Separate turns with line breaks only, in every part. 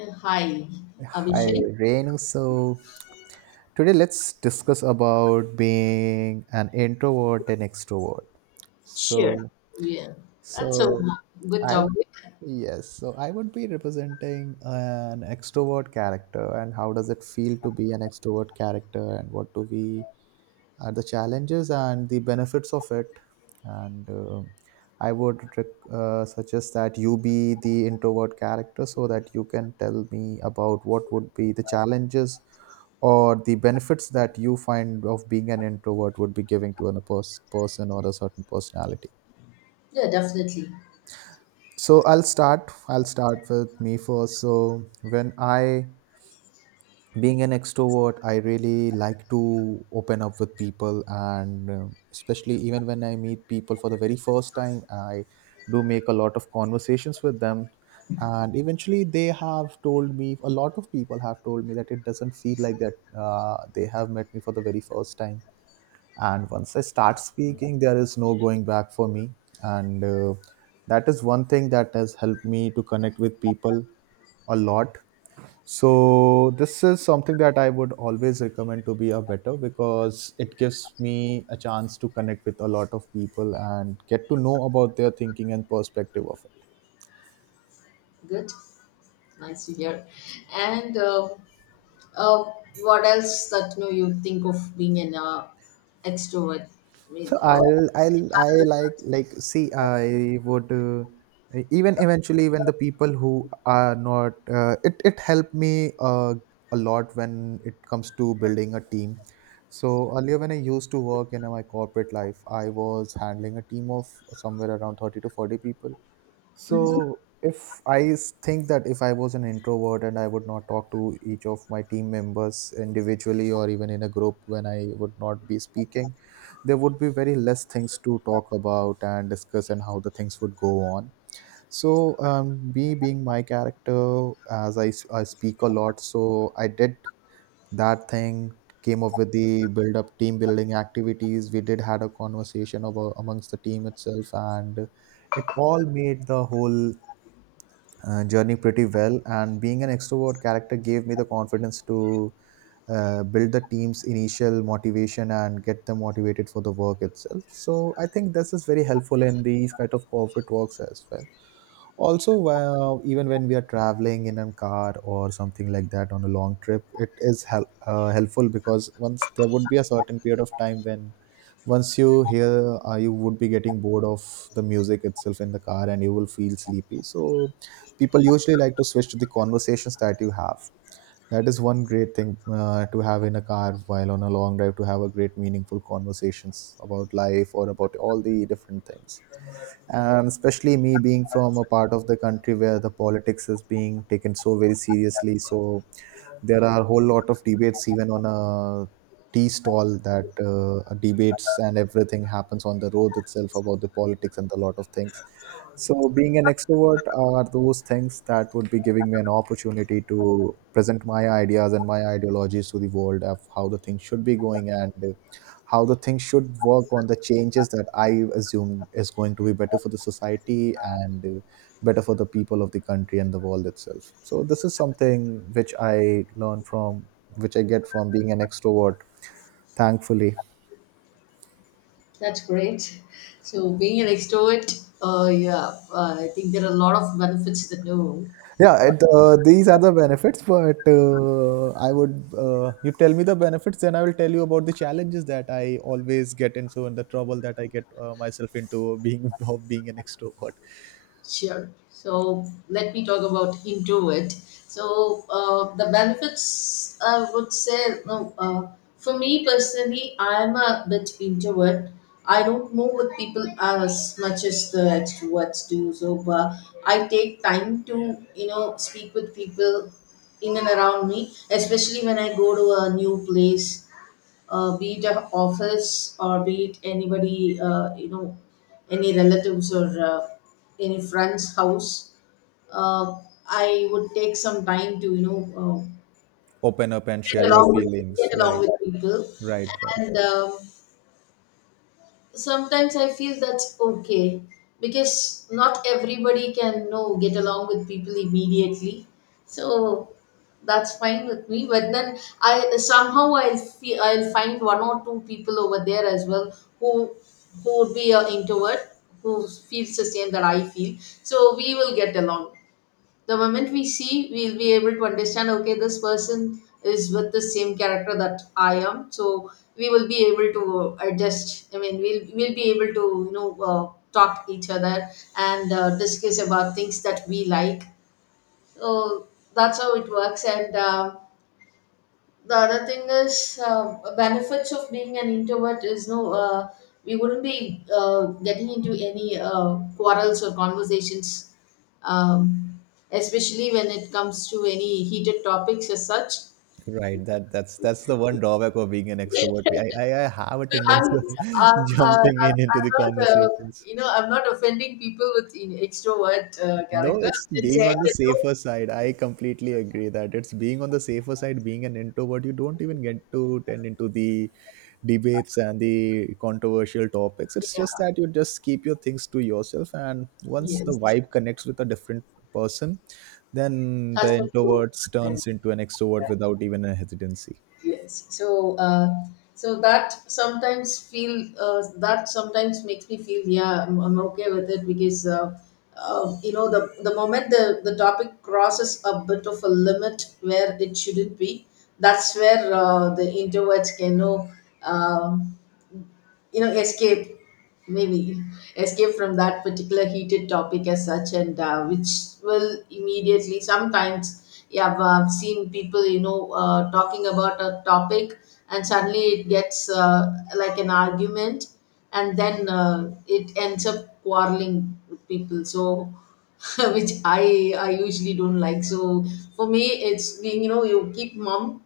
Hi,
Hi,
Abhishek.
Renu. So today let's discuss about being an introvert and extrovert.
Sure.
So,
Yeah, that's a
so
good
I would
topic.
yes. So I would be representing an extrovert character, and how does it feel to be an extrovert character, and what do we are the challenges and the benefits of it and I would suggest that you be the introvert character so that you can tell me about what would be the challenges or the benefits that you find of being an introvert would be giving to a person or a certain personality.
Yeah, definitely.
So I'll start with me first. When I being an extrovert, I really like to open up with people, and especially even when I meet people for the very first time, I do make a lot of conversations with them. And eventually they have told me a lot of people have told me that it doesn't feel like that they have met me for the very first time. And once I start speaking, there is no going back for me. And that is one thing that has helped me to connect with people a lot. So this is something that I would always recommend to be a better, because it gives me a chance to connect with a lot of people and get to know about their thinking and perspective of it.
Good. Nice to hear. And uh, what else that you know you think of being an extrovert? I mean,
So
uh,
I'll I'll I like like see I would, even eventually when the people who are not it helped me a lot when it comes to building a team. So earlier when I used to work in my corporate life, I was handling a team of somewhere around 30 to 40 people.
Mhm.
So if I think that if I was an introvert and I would not talk to each of my team members individually, or even in a group, when I would not be speaking, there would be very less things to talk about and discuss and how the things would go on. So me being my character, as I speak a lot, so I did that thing, came up with the build up team building activities, we did had a conversation about amongst the team itself, and it all made the whole journey pretty well. And being an extrovert character gave me the confidence to build the team's initial motivation and get them motivated for the work itself. So I think this is very helpful in these kind of corporate works as well. Also, even when we are traveling in a car or something like that on a long trip, it is helpful, because once there would be a certain period of time when once you hear you would be getting bored of the music itself in the car and you will feel sleepy, so people usually like to switch to the conversations that you have. That is one great thing to have in a car while on a long drive, to have a great meaningful conversations about life or about all the different things. And especially me being from a part of the country where the politics is being taken so very seriously, so there are a whole lot of debates even on a tea stall, that debates and everything happens on the road itself about the politics and a lot of things. So, being an extrovert are those things that would be giving me an opportunity to present my ideas and my ideologies to the world of how the things should be going, and how the things should work on the changes that I assume is going to be better for the society, and better for the people of the country and the world itself. So, this is something which I learned from, which I get from being an extrovert, thankfully.
That's great. So being an extrovert, yeah, I think there are a lot of benefits that know.
Yeah, these are the benefits, but I would, you tell me the benefits, then I will tell you about the challenges that I always get into and the trouble that I get myself into being of being an extrovert.
Sure. So let me talk about introvert. So the benefits I would say, no, for me personally, I'm a bit introvert. I don't move with people as much as the extroverts do. So I take time to you know speak with people in and around me, especially when I go to a new place, be it a office or be it anybody, you know, any relatives or any friend's house, uh, I would take some time to, you know,
Open up and
get
share your
along with
feelings.
get along
Right,
with people,
right, right,
and um, sometimes I feel that's okay because not everybody can know get along with people immediately. So that's fine with me. But then I somehow I'll feel, I'll find one or two people over there as well who would be an introvert who feels the same that I feel. So we will get along the moment we see. We'll be able to understand, okay, this person is with the same character that I am, so we will be able to adjust. We'll be able to you know talk each other and discuss about things that we like. So that's how it works. And the other thing is, benefits of being an introvert is, no, we wouldn't be getting into any quarrels or conversations, um, especially when it comes to any heated topics as such.
right. That that's the one drawback of being an extrovert. I have a
I'm,
tendency of
I'm, uh, I'm
jumping in into the
not
conversations.
you know I'm not offending people with in extrovert
No,
character.
it's
I'm just
being
saying
on the
that, no,
safer side. I completely agree that it's being on the safer side. Being an introvert, you don't even get to tend into the debates and the controversial topics. It's just that you just keep your things to yourself. And once
yeah,
the
yes,
vibe connects with a different person, then
that's
the
what you,
introvert turns into an extrovert without even a hesitancy.
yes. So that sometimes makes me feel, yeah, I'm okay with it because, you know, the moment the topic crosses a bit of a limit where it shouldn't be, that's where the introverts can know, um, you know, escape, maybe escape from that particular heated topic as such. And which will immediately sometimes, yeah, I've seen people, you know, talking about a topic and suddenly it gets like an argument, and then it ends up quarreling with people. So which I usually don't like. So for me, it's being, you know, you keep mum.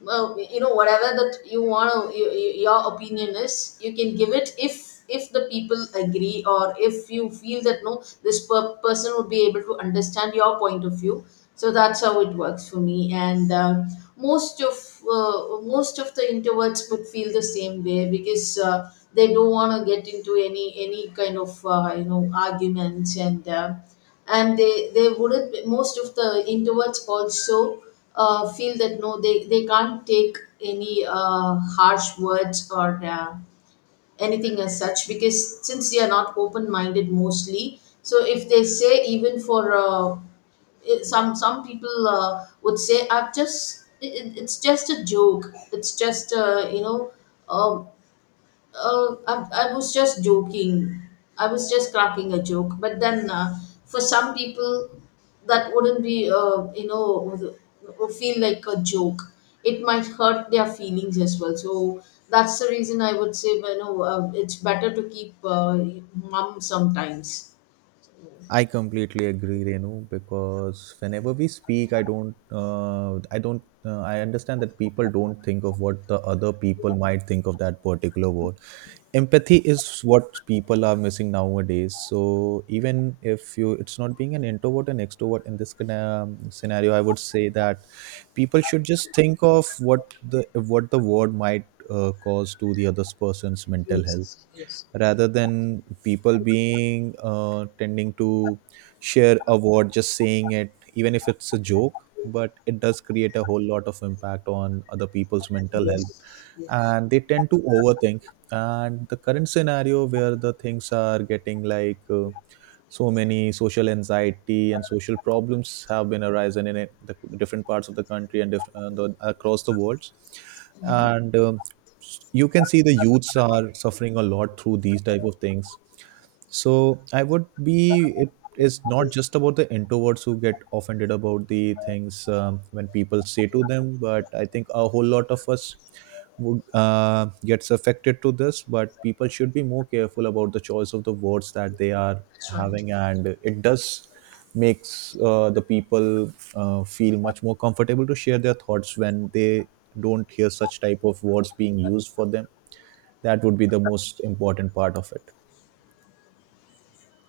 Well, you know, whatever that you want to, you- your opinion is, you can give it if the people agree or if you feel that no this per- person would be able to understand your point of view. So that's how it works for me. And most of most of the introverts would feel the same way because they don't want to get into any kind of you know arguments. And and they wouldn't. Most of the introverts also feel that, no, they can't take any harsh words or anything as such, because since they are not open minded mostly, so if they say, even for it- some people would say, I've just it- it's just a joke, it's just you know. Um, I was just joking. I was just cracking a joke. But then, for some people, that wouldn't be, you know, would feel like a joke. It might hurt their feelings as well. So that's the reason I would say, you know, it's better to keep mum sometimes.
I completely agree, Renu, because whenever we speak, I don't, I understand that people don't think of what the other people might think of that particular word. Empathy is what people are missing nowadays. So even if you, it's not being an introvert and extrovert in this kind of scenario, I would say that people should just think of what the word might cause to the other person's mental health,
Yes, yes.
rather than people being tending to share a word just saying it, even if it's a joke, but it does create a whole lot of impact on other people's mental health,
Yes, yes.
and they tend to overthink. And the current scenario where the things are getting like so many social anxiety and social problems have been arising in it, the different parts of the country, and across the world.
Hmm.
And you can see the youths are suffering a lot through these type of things. So I would be, it is not just about the introverts who get offended about the things when people say to them, but I think a whole lot of us would, gets affected to this. But people should be more careful about the choice of the words that they are
That's right.
having, and it does makes the people feel much more comfortable to share their thoughts when they don't hear such type of words being used for them. That would be the most important part of it.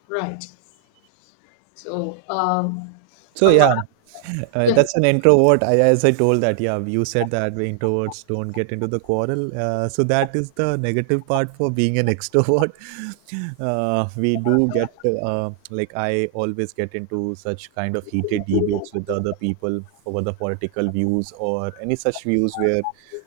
Right. So,
So
from my,
yeah,
yeah,
that's an introvert. I, as I told that, yeah, you said that we introverts don't get into the quarrel. So that is the negative part for being an extrovert. We do get, like I always get into such kind of heated debates with the other people over the political views or any such views where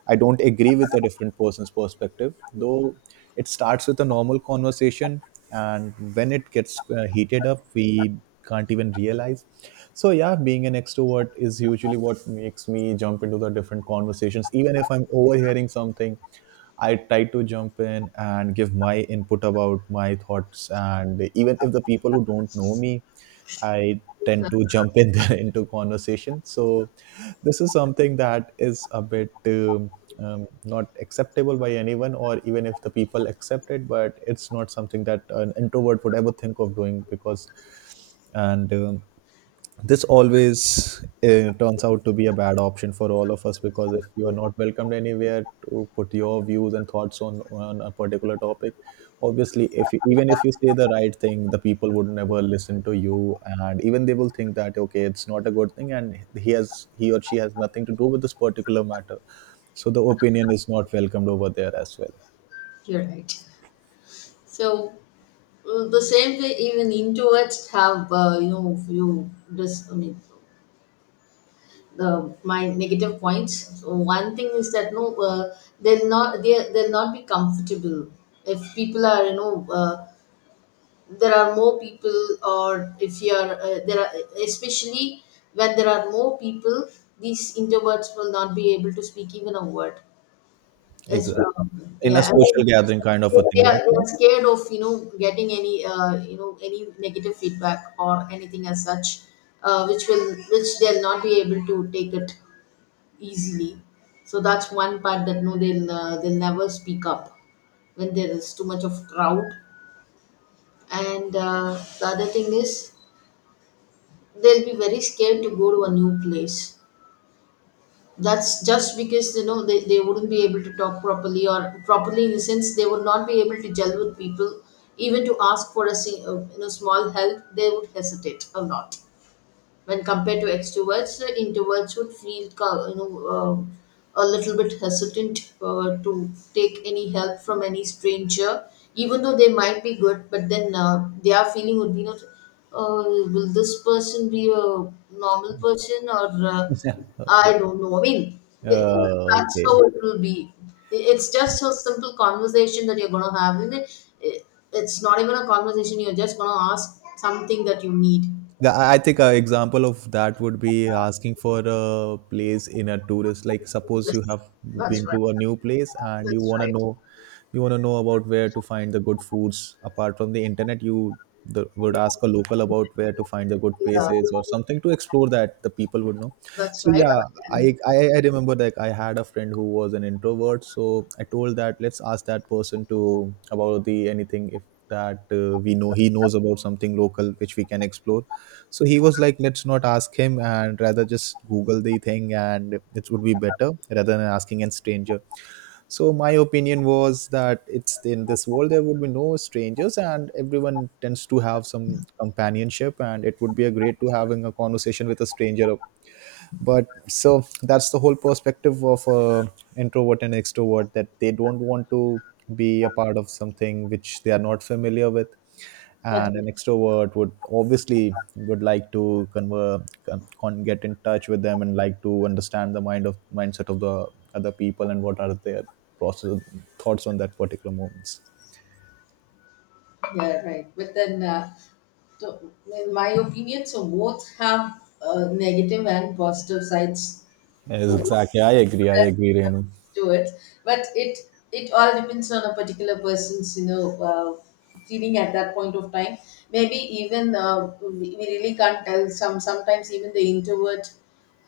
I don't agree with a different person's perspective. Though it starts with a normal conversation, and when it gets heated up, we can't even realize. So yeah, being an extrovert is usually what makes me jump into the different conversations. Even if I'm overhearing something, I try to jump in and give my input about my thoughts. And even if the people who don't know me, I tend to jump in there into conversation. So this is something that is a bit not acceptable by anyone, or even if the people accept it, but it's not something that an introvert would ever think of doing because and this always turns out to be a bad option for all of us, because if you are not welcomed anywhere to put your views and thoughts on a particular topic, obviously if you, even if you say the right thing, the people would never listen to you, and even they will think that okay, it's not a good thing, and he or she has nothing to do with this particular matter. So the opinion is not welcomed over there as well.
you're right. So, well, the same way even introverts have you know few this the my negative points. So one thing is that, no, they'll not be comfortable if people are, you know, there are more people, or if you are, there are, especially when there are more people, these introverts will not be able to speak even a word. It's
Exactly,
probably,
in a
yeah.
social gathering kind of a thing, right?
They are scared of you know getting any you know any negative feedback or anything as such, which will which they'll not be able to take it easily. So that's one part that, no, they'll never speak up when there is too much of crowd. And the other thing is, they'll be very scared to go to a new place. That's just because you know they wouldn't be able to talk properly, or properly in the sense they would not be able to gel with people, even to ask for a you know small help. They would hesitate a lot when compared to extroverts. The introverts would feel, co- you know, um, a little bit hesitant to take any help from any stranger, even though they might be good. But then their feeling would be, you know, will this person be a normal person or
Yeah.
I don't know. Th- that's how
Okay.
it will be. It's just a simple conversation that you're gonna have, and it- it's not even a conversation. You're just gonna ask something that you need.
Yeah, I think an example of that would be asking for a place in a tourist. Like, suppose you
Yes,
have
that's
been
right.
to a new place and you
That's
want to
right.
know, you want to know about where to find the good foods. Apart from the internet, would ask a local about where to find the good
Yeah,
places or something to explore that the people would know.
that's
So
right.
yeah,
Yeah,
I remember, like I had a friend who was an introvert. So I told that let's ask that person to about the anything if that we know he knows about something local which we can explore. So he was like let's not ask him and rather just google the thing, and it would be better rather than asking a stranger. So my opinion was that it's in this world there would be no strangers and everyone tends to have some companionship, and it would be a great to having a conversation with a stranger. But so that's the whole perspective of introvert and extrovert, that they don't want to be a part of something which they are not familiar with. And
judgment.
an extrovert would obviously would like to get in touch with them and like to understand the mind of mindset of the other people and what are their process thoughts on that particular moments.
Yeah, right. But then, so in my opinion, so both have negative and positive sides,
Yes,
for
exactly, I agree, Renu.
do it. But it all depends on a particular person's you know uh, feeling at that point of time. Maybe even, we really can't tell. Sometimes even the introvert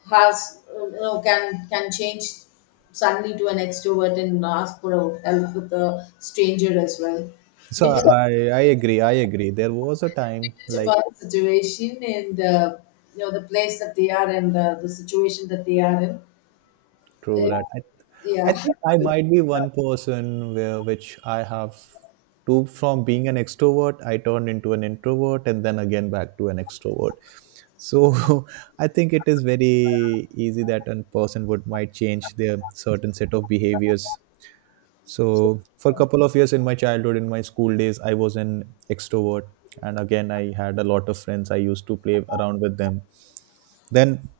has you know can change suddenly to an extrovert and ask for help with a stranger as well.
So
Depends,
I agree there was a time
depends
like.
upon the situation and you know the place that they are, and the situation that they are in. Uh,
True that. I
yeah.
think I might be one person where which I have to from being an extrovert, I turned into an introvert and then again back to an extrovert. So I think it is very easy that a person would might change their certain set of behaviors. So for a couple of years in my childhood, in my school days, I was an extrovert. And again, I had a lot of friends. I used to play around with them, then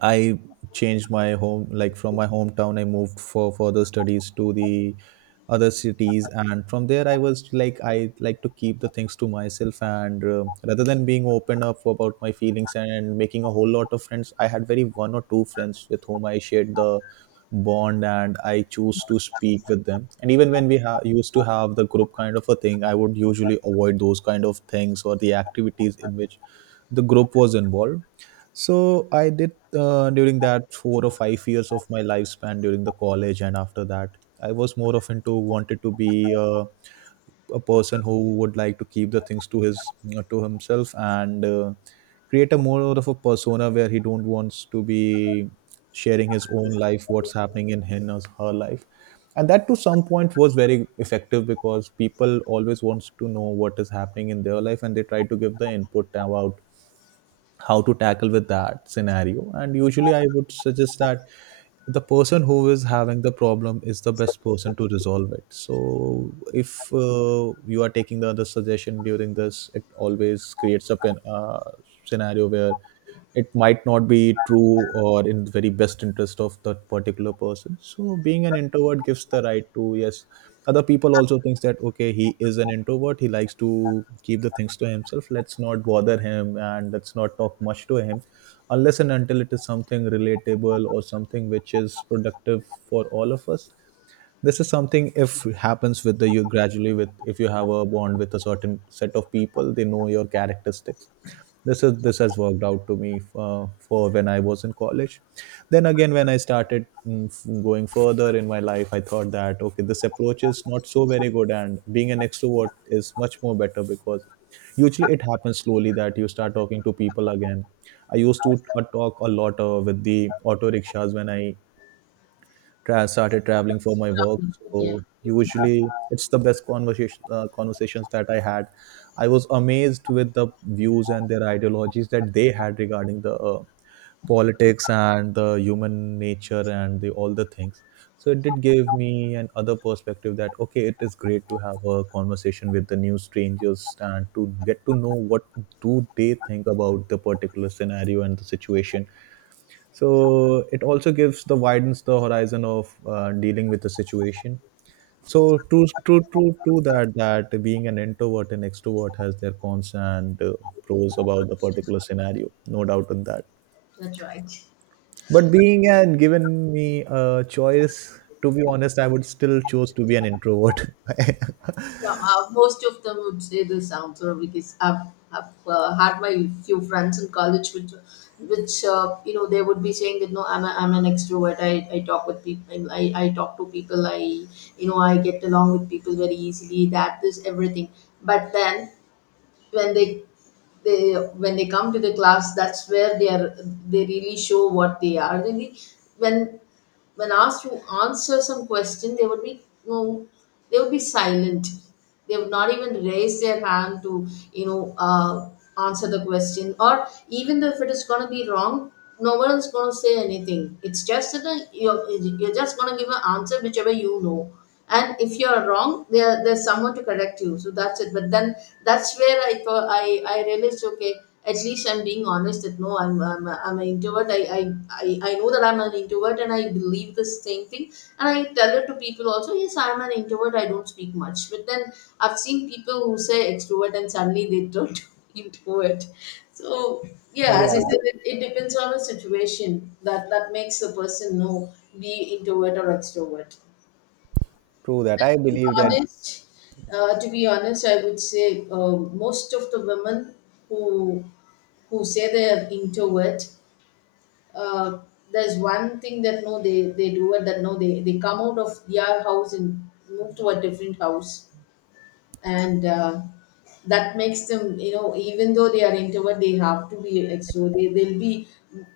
I changed my home, like from my hometown, I moved for further studies to the other cities, and from there I was like I like to keep the things to myself, and rather than being open up about my feelings and making a whole lot of friends, I had very one or two friends with whom I shared the bond, and I choose to speak with them. And even when we used to have the group kind of a thing, I would usually avoid those kind of things or the activities in which the group was involved. So I did during that 4 or 5 years of my lifespan during the college, and after that, I was more of into wanted to be a person who would like to keep the things to his to himself, and create a more of a persona where he don't wants to be sharing his own life, what's happening in him or her life, and that to some point was very effective because people always wants to know what is happening in their life, and they try to give the input about how to tackle with that scenario. And usually I would suggest that the person who is having the problem is the best person to resolve it. So if you are taking the other suggestion during this, it always creates a scenario where it might not be true or in the very best interest of that particular person. So being an introvert gives the right to, yes, other people also thinks that okay, he is an introvert, he likes to keep the things to himself, let's not bother him and let's not talk much to him unless and until it is something relatable or something which is productive for all of us. This is something if happens with the you gradually with if you have a bond with a certain set of people, they know your characteristics. This has worked out to me for when I was in college. Then again when I started going further in my life, I thought that okay, this approach is not so very good, and being an extrovert is much more better because usually it happens slowly that you start talking to people again. I used to talk a lot with the auto rickshaws when I started traveling for
So,
my work.
yeah.
So usually it's the best conversation conversations that I had. I was amazed with the views and their ideologies that they had regarding the politics and the human nature and the all the things. So it did give me an other perspective that okay, it is great to have a conversation with the new strangers and to get to know what do they think about the particular scenario and the situation. So it also gives the widens the horizon of dealing with the situation. So true, true, true, true that that being an introvert and extrovert has their cons and pros about the particular scenario, no doubt on that.
That's right.
But being and given me a choice, to be honest, I would still choose to be an introvert.
Yeah, most of them would say the sounds or because I've had my few friends in college which you know they would be saying that, no, I'm an extrovert. I talk with people. I talk to people. I, you know, I get along with people very easily. That is everything. But then when they when they come to the class, that's where they are. They really show what they are really. when when asked to answer some question, they would be, you know, they would be silent. They would not even raise their hand to, you know, answer the question. Or even though if it is going to be wrong, no one is going to say anything. It's just that, you're just going to give an answer whichever you know. And if you're wrong, there there's someone to correct you, so that's it. But then that's where I thought I realized, okay, at least I'm being honest that, no, I'm an introvert. I know that I'm an introvert and I believe the same thing, and I tell it to people also. Yes, I'm an introvert. I don't speak much. But then I've seen people who say extrovert and suddenly they don't introvert. So yeah, as I
Yeah,
said, it depends on the situation that makes a person know be introvert or extrovert.
true that, I believe that.
honest, to be honest, I would say most of the women who say they are introvert, uh, there's one thing that, no, they do it, that, no, they come out of their house and move to a different house, and that makes them, you know, even though they are introvert, they have to be extrovert. They'll be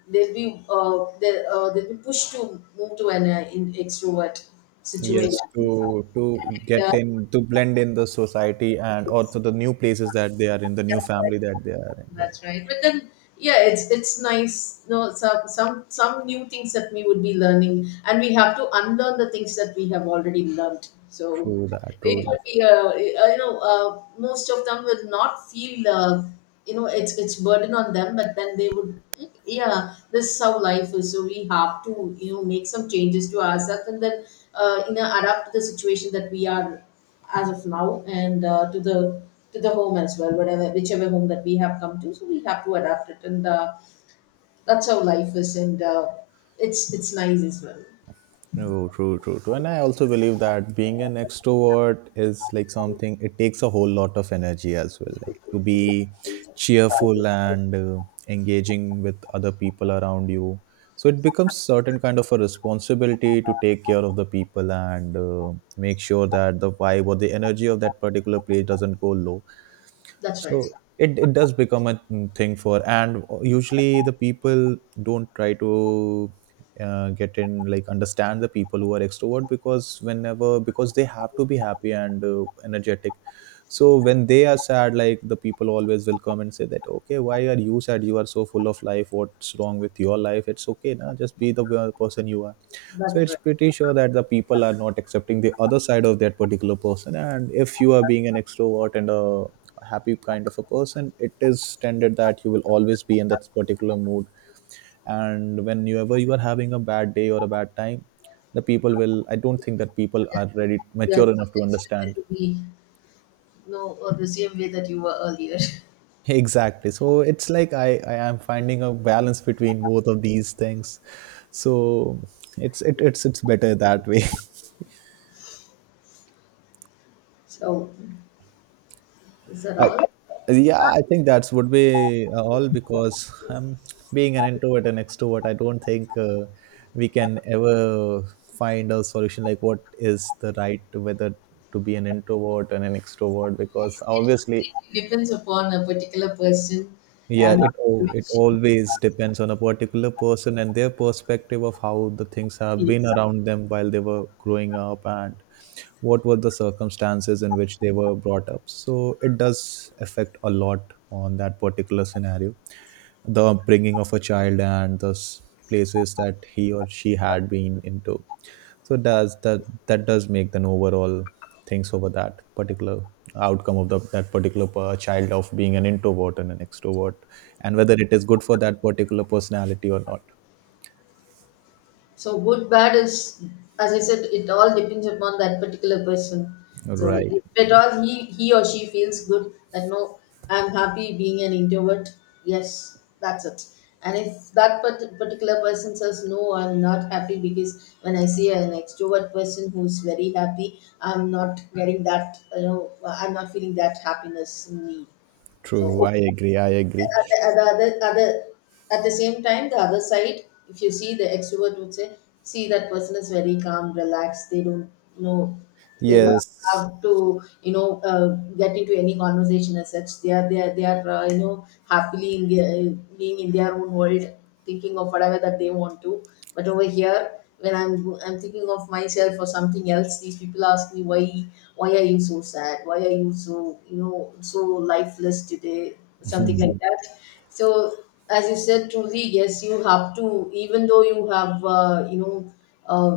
they'll be pushed to move to an extrovert
Yes,
situation.
to get in to blend in the society and also the new places that they are in, the new
That's right.
family that they are in, right.
That's right. But then, yeah, it's nice. No, some new things that we would be learning, and we have to unlearn the things that we have already learned. So
True that, true
it will
that.
be, you know, most of them will not feel, you know, it's burden on them, but then they would, yeah, this is how life is. So we have to, you know, make some changes to ourselves, and then, you know, adapt to the situation that we are as of now, and to the home as well, whatever whichever home that we have come to, so we have to adapt it. And that's how life is. And it's nice as well.
No, true, true, true. And I also believe that being an extrovert is like something, it takes a whole lot of energy as well. Like to be cheerful and engaging with other people around you. So it becomes certain kind of a responsibility to take care of the people and make sure that the vibe or the energy of that particular place doesn't go low.
That's right.
So it does become a thing for, and usually the people don't try to get in, like understand the people who are extrovert, because whenever, because they have to be happy and energetic. So when they are sad, like the people always will come and say that, okay, why are you sad? You are so full of life. What's wrong with your life? It's okay, na? Just be the person you are. So
That's
it's
right.
pretty sure that the people are not accepting the other side of that particular person. And if you are being an extrovert and a happy kind of a person, it is tended that you will always be in that particular mood, and whenever you are having a bad day or a bad time, the people will, I don't think that people are ready
Yes,
mature enough
I
to
expect it
understand.
to be, no, or the same way that you were earlier.
Exactly. So it's like I am finding a balance between both of these things, so it's it's better that way.
So is that
I,
all?
yeah, I think that's would be all because being an introvert and extrovert, I don't think we can ever find a solution like what is the right to whether to be an introvert and an extrovert because obviously,
It depends upon a particular person
yeah,
and
it
situation.
always depends on a particular person and their perspective of how the things have been around them while they were growing up, and what were the circumstances in which they were brought up. So it does affect a lot on that particular scenario, the upbringing of a child and the places that he or she had been into. So does that that does make an overall things over that particular outcome of the, that particular child of being an introvert and an extrovert, and whether it is good for that particular personality or not.
So good, bad is, as I said, it all depends upon that particular person. So
Right,
if at all he or she feels good that, no, I'm happy being an introvert. Yes, that's it. And if that part- particular person says, no, I'm not happy, because when I see an extrovert person who's very happy, I'm not getting that. You know, I'm not feeling that happiness in me.
true,
So
I agree.
at the other, at the same time the other side, if you see, the extrovert would say, see that person is very calm, relaxed, they don't know, they don't
Yes.
have to, you know, get into any conversation as such. They are, they are, you know, happily in their, being in their own world, thinking of whatever that they want to. But over here, when I'm thinking of myself or something else, these people ask me, why are you so sad, why are you so, you know, so lifeless today, something like that. So as you said, truly, yes, you have to, even though you have, you know, uh,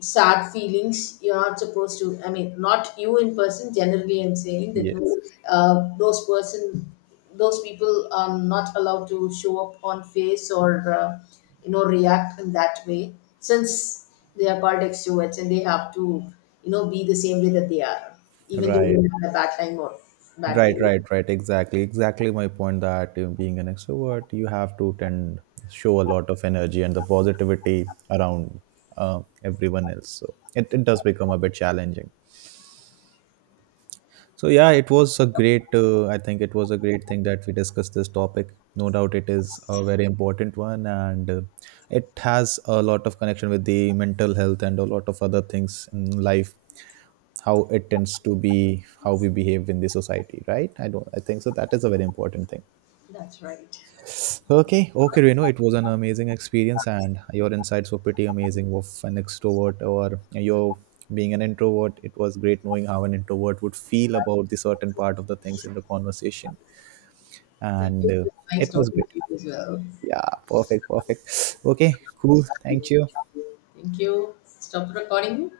sad feelings, you're not supposed to, I mean, not you in person, generally I'm saying that, no,
Yes.
uh, those person those people are not allowed to show up on face or, you know, react in that way, since they are called extroverts, and they have to, you know, be the same way that they are, even though
Right,
they have a bad time or bad
right,
day.
right, right. Exactly, exactly my point that being an extrovert, you have to tend show a lot of energy and the positivity around everyone else. So it does become a bit challenging. So yeah, it was a great. I think it was a great thing that we discussed this topic. No doubt, it is a very important one, and it has a lot of connection with the mental health and a lot of other things in life. How it tends to be, how we behave in the society, right? I don't. I think so. That is a very important thing.
That's right.
Okay, okay, Reno, it was an amazing experience, and your insights were pretty amazing of an extrovert or you being an introvert. It was great knowing how an introvert would feel about the certain part of the things in the conversation,
Thank you,
and
it was nice
it was
talking to
great.
you as well.
Yeah, perfect, perfect. Okay, cool. Thank you.
Thank you, stop recording.